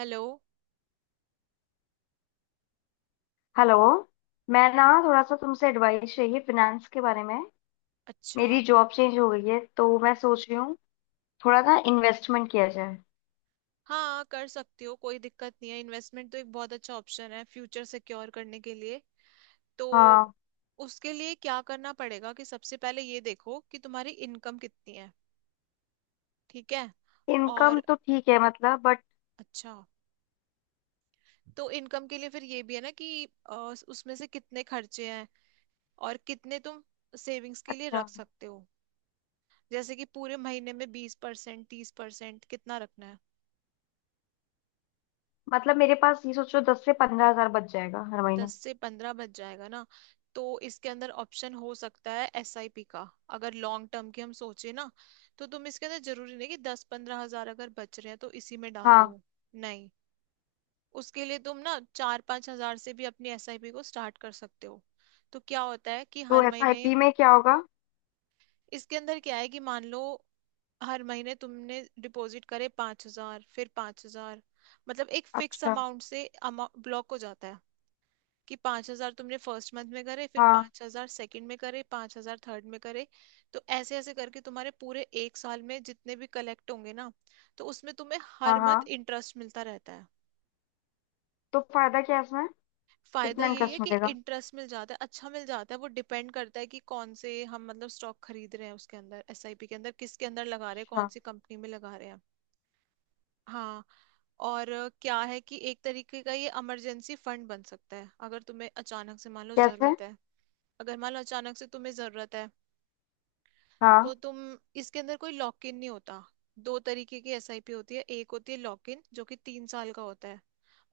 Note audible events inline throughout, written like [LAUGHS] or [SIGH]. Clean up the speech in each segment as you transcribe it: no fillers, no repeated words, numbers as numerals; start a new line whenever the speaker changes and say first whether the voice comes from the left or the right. right: Hello.
left: Hello. मैं ना थोड़ा सा तुमसे एडवाइस चाहिए फिनेंस के बारे में।
right: अच्छा।
left: मेरी जॉब चेंज हो गई है तो मैं सोच रही हूँ थोड़ा ना इन्वेस्टमेंट किया जाए।
right: हाँ, कर सकती हो, कोई दिक्कत नहीं है। इन्वेस्टमेंट तो एक बहुत अच्छा ऑप्शन है फ्यूचर सिक्योर करने के लिए। तो
left: हाँ।
right: उसके लिए क्या करना पड़ेगा कि सबसे पहले ये देखो कि तुम्हारी इनकम कितनी है। ठीक है।
left: इनकम
right: और
left: तो ठीक है मतलब बट।
right: अच्छा, तो इनकम के लिए फिर ये भी है ना कि उसमें से कितने खर्चे हैं और कितने तुम सेविंग्स के लिए
left: अच्छा।
right: रख सकते हो। जैसे कि पूरे महीने में 20% 30% कितना रखना है।
left: मतलब मेरे पास, ये सोचो, 10 से 15 हजार बच जाएगा हर महीने।
right: 10 से 15 बच जाएगा ना। तो इसके अंदर ऑप्शन हो सकता है एसआईपी का, अगर लॉन्ग टर्म की हम सोचे ना। तो तुम इसके अंदर, जरूरी नहीं कि 10-15 हजार अगर बच रहे हैं तो इसी में डाल
left: हाँ।
right: दो। नहीं, उसके लिए तुम ना 4-5 हजार से भी अपनी एसआईपी को स्टार्ट कर सकते हो। तो क्या होता है कि
left: तो
right: हर महीने,
left: एसआईपी में क्या होगा?
right: इसके अंदर क्या है कि मान लो हर महीने तुमने डिपॉजिट करे पांच हजार फिर पांच हजार। मतलब एक फिक्स
left: अच्छा।
right: अमाउंट से ब्लॉक हो जाता है कि पांच हजार तुमने फर्स्ट मंथ में करे, फिर
left: हाँ
right: पांच हजार सेकेंड में करे, पांच हजार थर्ड में करे। तो ऐसे ऐसे करके तुम्हारे पूरे एक साल में जितने भी कलेक्ट होंगे ना, तो उसमें तुम्हें
left: हाँ।
right: हर
left: हाँ।
right: मंथ इंटरेस्ट मिलता रहता है।
left: तो फायदा क्या है इसमें?
right: फायदा
left: कितना
right: यही है
left: इंटरेस्ट
right: कि
left: मिलेगा?
right: इंटरेस्ट मिल जाता है, अच्छा मिल जाता है। वो डिपेंड करता है कि कौन से हम मतलब स्टॉक खरीद रहे हैं उसके अंदर, एसआईपी के अंदर किसके अंदर लगा रहे हैं, कौन
left: अच्छा।
right: सी कंपनी में लगा रहे हैं। हाँ। और क्या है कि एक तरीके का ये इमरजेंसी फंड बन सकता है, अगर तुम्हें अचानक से मान लो
left: कैसे?
right: जरूरत है। अगर मान लो अचानक से तुम्हें जरूरत है
left: हाँ।
right: तो तुम, इसके अंदर कोई लॉक इन नहीं होता। दो तरीके की एसआईपी होती है। एक होती है लॉक इन, जो कि 3 साल का होता है,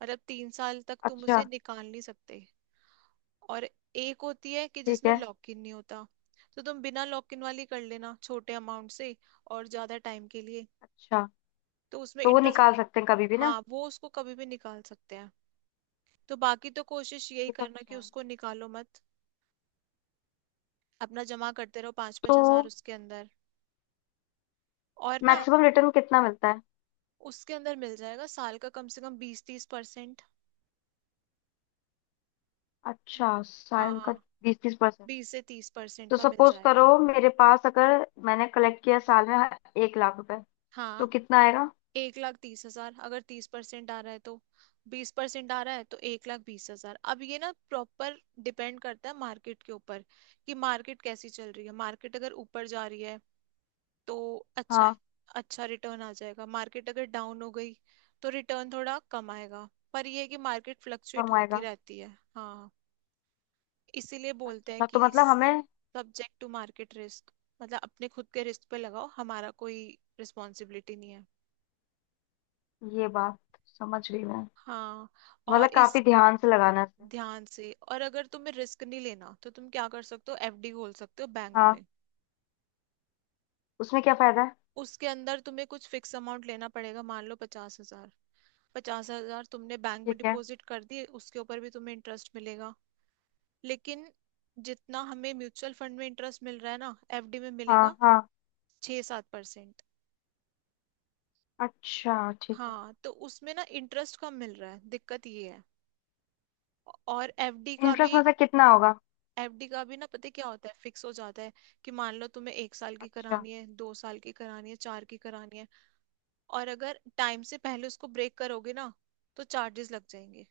right: मतलब 3 साल तक तुम
left: अच्छा।
right: उसे निकाल नहीं सकते। और एक होती है कि
left: ठीक
right: जिसमें
left: है।
right: लॉक इन नहीं होता। तो तुम बिना लॉक इन वाली कर लेना, छोटे अमाउंट से और ज्यादा टाइम के लिए।
left: अच्छा।
right: तो उसमें
left: तो वो
right: इंटरेस्ट।
left: निकाल सकते हैं कभी भी ना?
right: हाँ, वो उसको कभी भी निकाल सकते हैं। तो बाकी तो कोशिश यही
left: ये तो
right: करना
left: अच्छा
right: कि
left: है।
right: उसको निकालो मत। अपना जमा करते रहो पाँच
left: तो
right: पाँच हजार उसके अंदर। और ना,
left: मैक्सिमम रिटर्न कितना मिलता है?
right: उसके अंदर मिल जाएगा साल का कम से कम 20-30%।
left: अच्छा, साल का?
right: हाँ।
left: 20-30%?
right: 20 से 30%
left: तो
right: का मिल
left: सपोज करो
right: जाएगा।
left: मेरे पास, अगर मैंने कलेक्ट किया साल में 1 लाख रुपए, तो
right: हाँ।
left: कितना आएगा?
right: 1,30,000 अगर तीस परसेंट आ रहा है तो, बीस परसेंट आ रहा है तो 1,20,000। अब ये ना प्रॉपर डिपेंड करता है मार्केट के ऊपर कि मार्केट कैसी चल रही है। मार्केट अगर ऊपर जा रही है तो अच्छा,
left: हाँ।
right: अच्छा रिटर्न आ जाएगा। मार्केट अगर डाउन हो गई तो रिटर्न थोड़ा कम आएगा, पर ये है कि मार्केट फ्लक्चुएट
left: कम
right: होती
left: आएगा?
right: रहती है। हाँ। इसीलिए बोलते हैं
left: अच्छा,
right: कि
left: तो मतलब हमें,
right: सब्जेक्ट टू मार्केट रिस्क। मतलब अपने खुद के रिस्क पे लगाओ, हमारा कोई रिस्पॉन्सिबिलिटी नहीं है।
left: ये बात समझ गई मैं।
right: हाँ। और
left: मतलब काफी
right: इस,
left: ध्यान से लगाना है इसे।
right: ध्यान से। और अगर तुम्हें रिस्क नहीं लेना तो तुम क्या कर सकते हो, एफडी खोल सकते हो बैंक
left: हाँ।
right: में।
left: उसमें क्या फायदा है?
right: उसके अंदर तुम्हें कुछ फिक्स अमाउंट लेना पड़ेगा, मान लो 50 हजार। पचास हजार तुमने बैंक में
left: ठीक है।
right: डिपॉजिट कर दिए, उसके ऊपर भी तुम्हें इंटरेस्ट मिलेगा। लेकिन जितना हमें म्यूचुअल फंड में इंटरेस्ट मिल रहा है ना, एफडी में मिलेगा
left: हाँ हाँ।
right: 6-7%।
left: अच्छा। ठीक है।
right: हाँ, तो उसमें ना इंटरेस्ट कम मिल रहा है, दिक्कत ये है। और एफडी का
left: इंटरेस्ट
right: भी,
left: मतलब कितना होगा?
right: एफडी का भी ना, पता है क्या होता है, फिक्स हो जाता है कि मान लो तुम्हें एक साल की
left: अच्छा।
right: करानी है, दो साल की करानी है, चार की करानी है। और अगर टाइम से पहले उसको ब्रेक करोगे ना तो चार्जेस लग जाएंगे।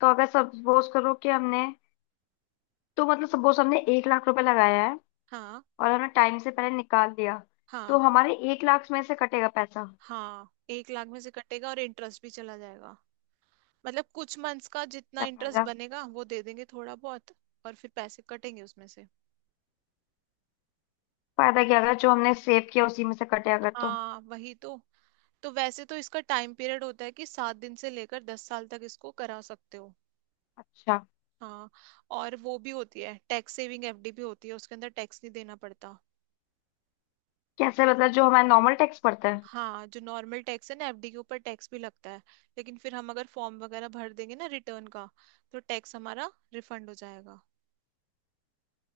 left: तो अगर सपोज करो कि हमने, तो मतलब सपोज हमने 1 लाख रुपए लगाया है
right: हाँ।
left: और हमने टाइम से पहले निकाल लिया, तो
right: हाँ।
left: हमारे 1 लाख में से कटेगा पैसा?
right: हाँ, एक लाख में से कटेगा और इंटरेस्ट भी चला जाएगा। मतलब कुछ मंथ्स का जितना
left: क्या
right: इंटरेस्ट
left: फायदा?
right: बनेगा वो दे देंगे थोड़ा बहुत, और फिर पैसे कटेंगे उसमें से।
left: फायदा क्या, अगर जो हमने सेव किया उसी में से कटे अगर तो।
right: हाँ वही तो। तो वैसे तो इसका टाइम पीरियड होता है कि 7 दिन से लेकर 10 साल तक इसको करा सकते हो।
left: अच्छा।
right: हाँ। और वो भी होती है टैक्स सेविंग एफडी भी होती है, उसके अंदर टैक्स नहीं देना पड़ता।
left: कैसे मतलब, जो हमारा नॉर्मल टैक्स पड़ता है?
right: हाँ, जो नॉर्मल टैक्स है ना एफडी के ऊपर टैक्स भी लगता है, लेकिन फिर हम अगर फॉर्म वगैरह भर देंगे ना रिटर्न का, तो टैक्स हमारा रिफंड हो जाएगा।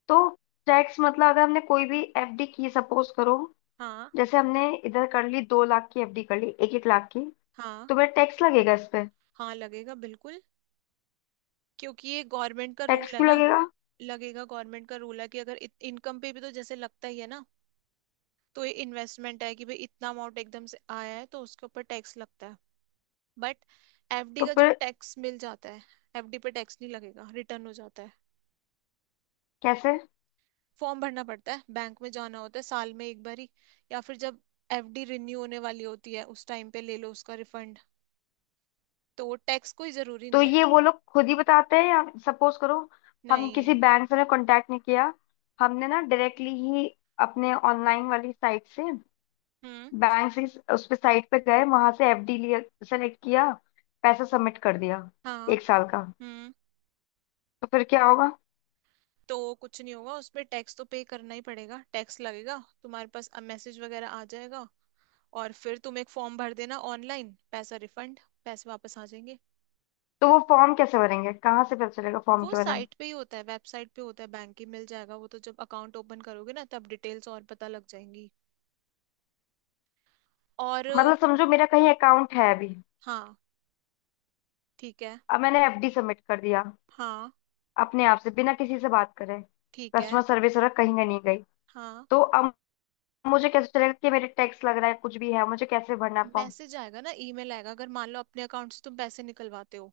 left: तो टैक्स मतलब अगर हमने कोई भी एफडी की, सपोज करो,
right: हाँ।
left: जैसे हमने इधर कर ली 2 लाख की एफडी, कर ली एक एक लाख की,
right: हाँ।
left: तो फिर टैक्स लगेगा इस पे?
right: हाँ लगेगा बिल्कुल, क्योंकि ये गवर्नमेंट का
left: टैक्स
right: रूल है
left: क्यों
right: ना।
left: लगेगा?
right: लगेगा, गवर्नमेंट का रूल है कि अगर, इनकम पे भी तो जैसे लगता ही है ना, तो ये इन्वेस्टमेंट है कि भाई इतना अमाउंट एकदम से आया है, तो उसके ऊपर टैक्स लगता है। बट एफडी
left: तो
right: का जो
left: फिर
right: टैक्स मिल जाता है, एफडी पे टैक्स नहीं लगेगा, रिटर्न हो जाता है।
left: कैसे?
right: फॉर्म भरना पड़ता है, बैंक में जाना होता है साल में एक बार ही, या फिर जब एफडी रिन्यू होने वाली होती है उस टाइम पे ले लो उसका रिफंड। तो टैक्स कोई जरूरी
left: तो
right: नहीं है।
left: ये वो लोग खुद ही बताते हैं, या सपोज करो हम किसी
right: नहीं।
left: बैंक से ने कांटेक्ट नहीं किया, हमने ना डायरेक्टली ही अपने ऑनलाइन वाली साइट से,
right: हम्म।
left: बैंक से, उस पे साइट पे गए, वहां से एफडी लिया, सेलेक्ट किया, पैसा सबमिट कर दिया,
right: हाँ।
left: एक साल का,
right: हम्म।
left: तो फिर क्या होगा?
right: तो कुछ नहीं होगा, उस पे टैक्स तो पे करना ही पड़ेगा, टैक्स लगेगा। तुम्हारे पास अब मैसेज वगैरह आ जाएगा और फिर तुम एक फॉर्म भर देना ऑनलाइन, पैसा रिफंड, पैसे वापस आ जाएंगे।
left: तो वो फॉर्म कैसे भरेंगे? कहाँ से पता चलेगा फॉर्म
right: वो
left: के बारे में?
right: साइट पे ही होता है, वेबसाइट पे होता है बैंक की, मिल जाएगा वो तो, जब अकाउंट ओपन करोगे ना तब डिटेल्स और पता लग जाएंगी। और
left: मतलब समझो मेरा कहीं अकाउंट है अभी,
right: हाँ। ठीक है।
left: अब मैंने एफडी सबमिट कर दिया
right: हाँ।
left: अपने आप से, बिना किसी से बात करे,
right: ठीक है।
left: कस्टमर सर्विस वाला कहीं का नहीं गई,
right: हाँ,
left: तो अब मुझे कैसे चलेगा कि मेरे टैक्स लग रहा है कुछ भी है, मुझे कैसे भरना फॉर्म?
right: मैसेज आएगा ना, ईमेल आएगा, अगर मान लो अपने अकाउंट से तुम पैसे निकलवाते हो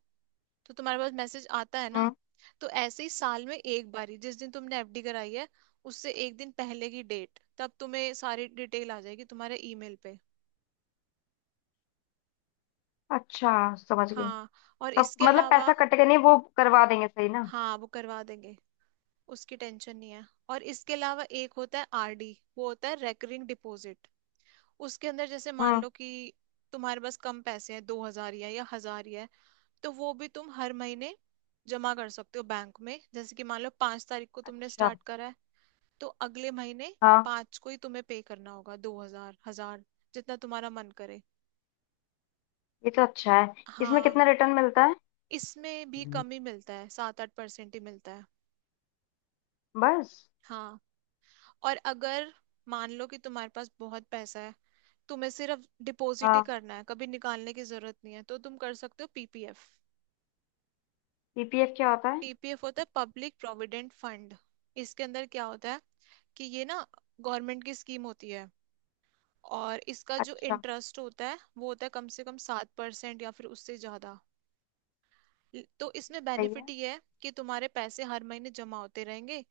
right: तो तुम्हारे पास मैसेज आता है ना।
left: हम्म।
right: तो ऐसे ही साल में एक बारी, जिस दिन तुमने एफडी कराई है उससे एक दिन पहले की डेट, तब तुम्हें सारी डिटेल आ जाएगी तुम्हारे ईमेल पे।
left: अच्छा, समझ गई।
right: हाँ। और
left: तो
right: इसके
left: मतलब
right: अलावा,
left: पैसा कटेगा नहीं, वो करवा देंगे सही ना?
right: हाँ, वो करवा देंगे, उसकी टेंशन नहीं है। और इसके अलावा एक होता है आरडी, वो होता है रेकरिंग डिपॉजिट। उसके अंदर जैसे मान
left: हम्म।
right: लो कि तुम्हारे पास कम पैसे हैं, 2 हजार या हजार या, तो वो भी तुम हर महीने जमा कर सकते हो बैंक में। जैसे कि मान लो 5 तारीख को तुमने
left: अच्छा।
right: स्टार्ट करा है, तो अगले महीने
left: हाँ,
right: पांच को ही तुम्हें पे करना होगा, दो हजार, हजार, जितना तुम्हारा मन करे।
left: ये तो अच्छा है। इसमें
right: हाँ।
left: कितना रिटर्न मिलता है?
right: इसमें भी
left: हम्म।
right: कम ही मिलता है, 7-8% ही मिलता है।
left: बस।
right: हाँ। और अगर मान लो कि तुम्हारे पास बहुत पैसा है, तुम्हें सिर्फ डिपॉजिट ही
left: हाँ।
right: करना है, कभी निकालने की जरूरत नहीं है, तो तुम कर सकते हो पीपीएफ।
left: पीपीएफ क्या होता है?
right: पीपीएफ होता है पब्लिक प्रोविडेंट फंड। इसके अंदर क्या होता है कि ये ना गवर्नमेंट की स्कीम होती है, और इसका जो
left: अच्छा।
right: इंटरेस्ट होता है वो होता है कम से कम 7% या फिर उससे ज्यादा। तो इसमें
left: सही है।
right: बेनिफिट ये है कि तुम्हारे पैसे हर महीने जमा होते रहेंगे।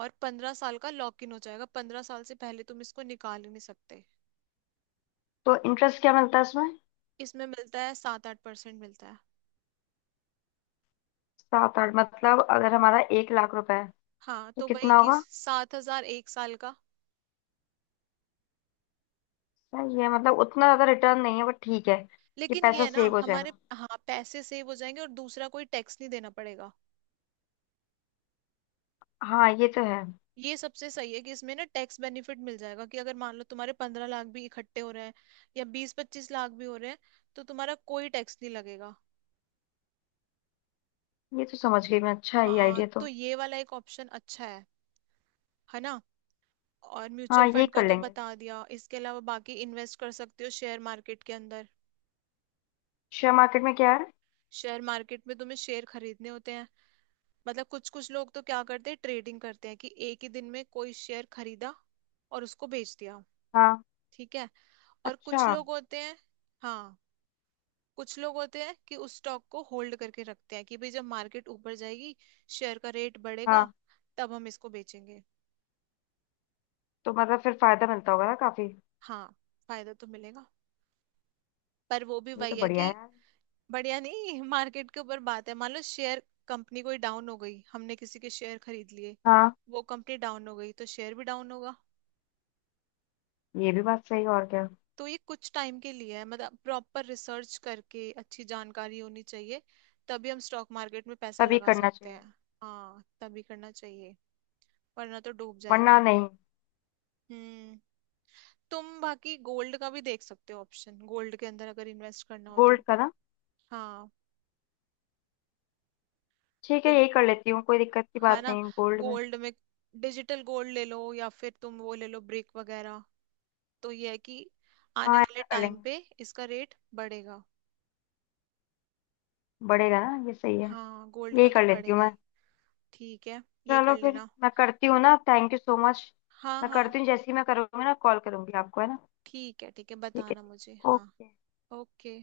right: और 15 साल का लॉक इन हो जाएगा, 15 साल से पहले तुम इसको निकाल ही नहीं सकते।
left: तो इंटरेस्ट क्या मिलता है इसमें?
right: इसमें मिलता है 7-8% मिलता है।
left: 7-8 मतलब अगर हमारा 1 लाख रुपए है,
right: हाँ,
left: तो
right: तो वही
left: कितना
right: कि
left: होगा?
right: 7 हजार एक साल का।
left: सही है, मतलब उतना ज्यादा रिटर्न नहीं है बट ठीक है। ये
right: लेकिन ये
left: पैसा
right: है ना
left: सेव हो
right: हमारे,
left: जाएगा?
right: हाँ, पैसे सेव हो जाएंगे और दूसरा कोई टैक्स नहीं देना पड़ेगा।
left: हाँ ये तो है।
right: ये सबसे सही है कि इसमें ना टैक्स बेनिफिट मिल जाएगा, कि अगर मान लो तुम्हारे 15 लाख भी इकट्ठे हो रहे हैं या 20-25 लाख भी हो रहे हैं, तो तुम्हारा कोई टैक्स नहीं लगेगा।
left: ये तो समझ गई मैं, अच्छा है ये
right: हाँ,
left: आइडिया तो।
right: तो ये वाला एक ऑप्शन अच्छा है ना। और म्यूचुअल
left: हाँ ये
right: फंड का
left: कर
right: तो
left: लेंगे।
right: बता दिया, इसके अलावा बाकी इन्वेस्ट कर सकते हो शेयर मार्केट के अंदर।
left: शेयर मार्केट में क्या है?
right: शेयर मार्केट में तुम्हें शेयर खरीदने होते हैं, मतलब कुछ, कुछ लोग तो क्या करते हैं, ट्रेडिंग करते हैं कि एक ही दिन में कोई शेयर खरीदा और उसको बेच दिया।
left: हाँ।
right: ठीक है, और
left: अच्छा।
right: कुछ लोग होते हैं, हाँ, कुछ लोग होते हैं कि उस स्टॉक को होल्ड करके रखते हैं कि भाई जब मार्केट ऊपर जाएगी, शेयर का रेट बढ़ेगा,
left: हाँ।
right: तब हम इसको बेचेंगे।
left: तो मतलब फिर फायदा मिलता होगा ना काफी?
right: हाँ। फायदा तो मिलेगा पर वो भी
left: ये तो
right: वही है
left: बढ़िया है
right: कि,
left: यार।
right: बढ़िया नहीं, [LAUGHS] मार्केट के ऊपर बात है। मान लो शेयर, कंपनी कोई डाउन हो गई, हमने किसी के शेयर खरीद लिए,
left: हाँ,
right: वो कंपनी डाउन हो गई तो शेयर भी डाउन होगा।
left: ये भी बात सही है, और क्या।
right: तो ये कुछ टाइम के लिए है, मतलब प्रॉपर रिसर्च करके अच्छी जानकारी होनी चाहिए, तभी हम स्टॉक मार्केट में पैसा
left: तभी
right: लगा
left: करना
right: सकते
left: चाहिए।
right: हैं। हाँ, तभी करना चाहिए, वरना तो डूब
left: वरना
right: जाएगा।
left: नहीं।
right: हम्म। तुम बाकी गोल्ड का भी देख सकते हो ऑप्शन, गोल्ड के अंदर अगर इन्वेस्ट करना हो तो।
left: गोल्ड का ना?
right: हाँ।
left: ठीक है,
right: तो,
left: यही कर लेती हूँ, कोई दिक्कत की
right: है
left: बात
right: ना,
left: नहीं गोल्ड में।
right: गोल्ड में, डिजिटल गोल्ड ले लो या फिर तुम वो ले लो ब्रिक वगैरह। तो ये है कि आने
left: हाँ
right: वाले
left: ऐसा कर
right: टाइम
left: लेंगे।
right: पे इसका रेट बढ़ेगा।
left: बढ़ेगा ना? ये सही है।
right: हाँ, गोल्ड
left: यही
right: का तो
left: कर लेती हूँ
right: बढ़ेगा
left: मैं।
right: ही। ठीक है, ये
left: चलो
right: कर
left: फिर,
right: लेना।
left: मैं करती हूँ ना, थैंक यू सो मच।
right: हाँ।
left: मैं
right: हाँ
left: करती हूँ, जैसे ही मैं करूँगी ना कॉल करूंगी आपको, है ना?
right: ठीक है, ठीक है,
left: ठीक है,
right: बताना
left: ठीक
right: मुझे,
left: है,
right: हाँ।
left: ओके।
right: ओके।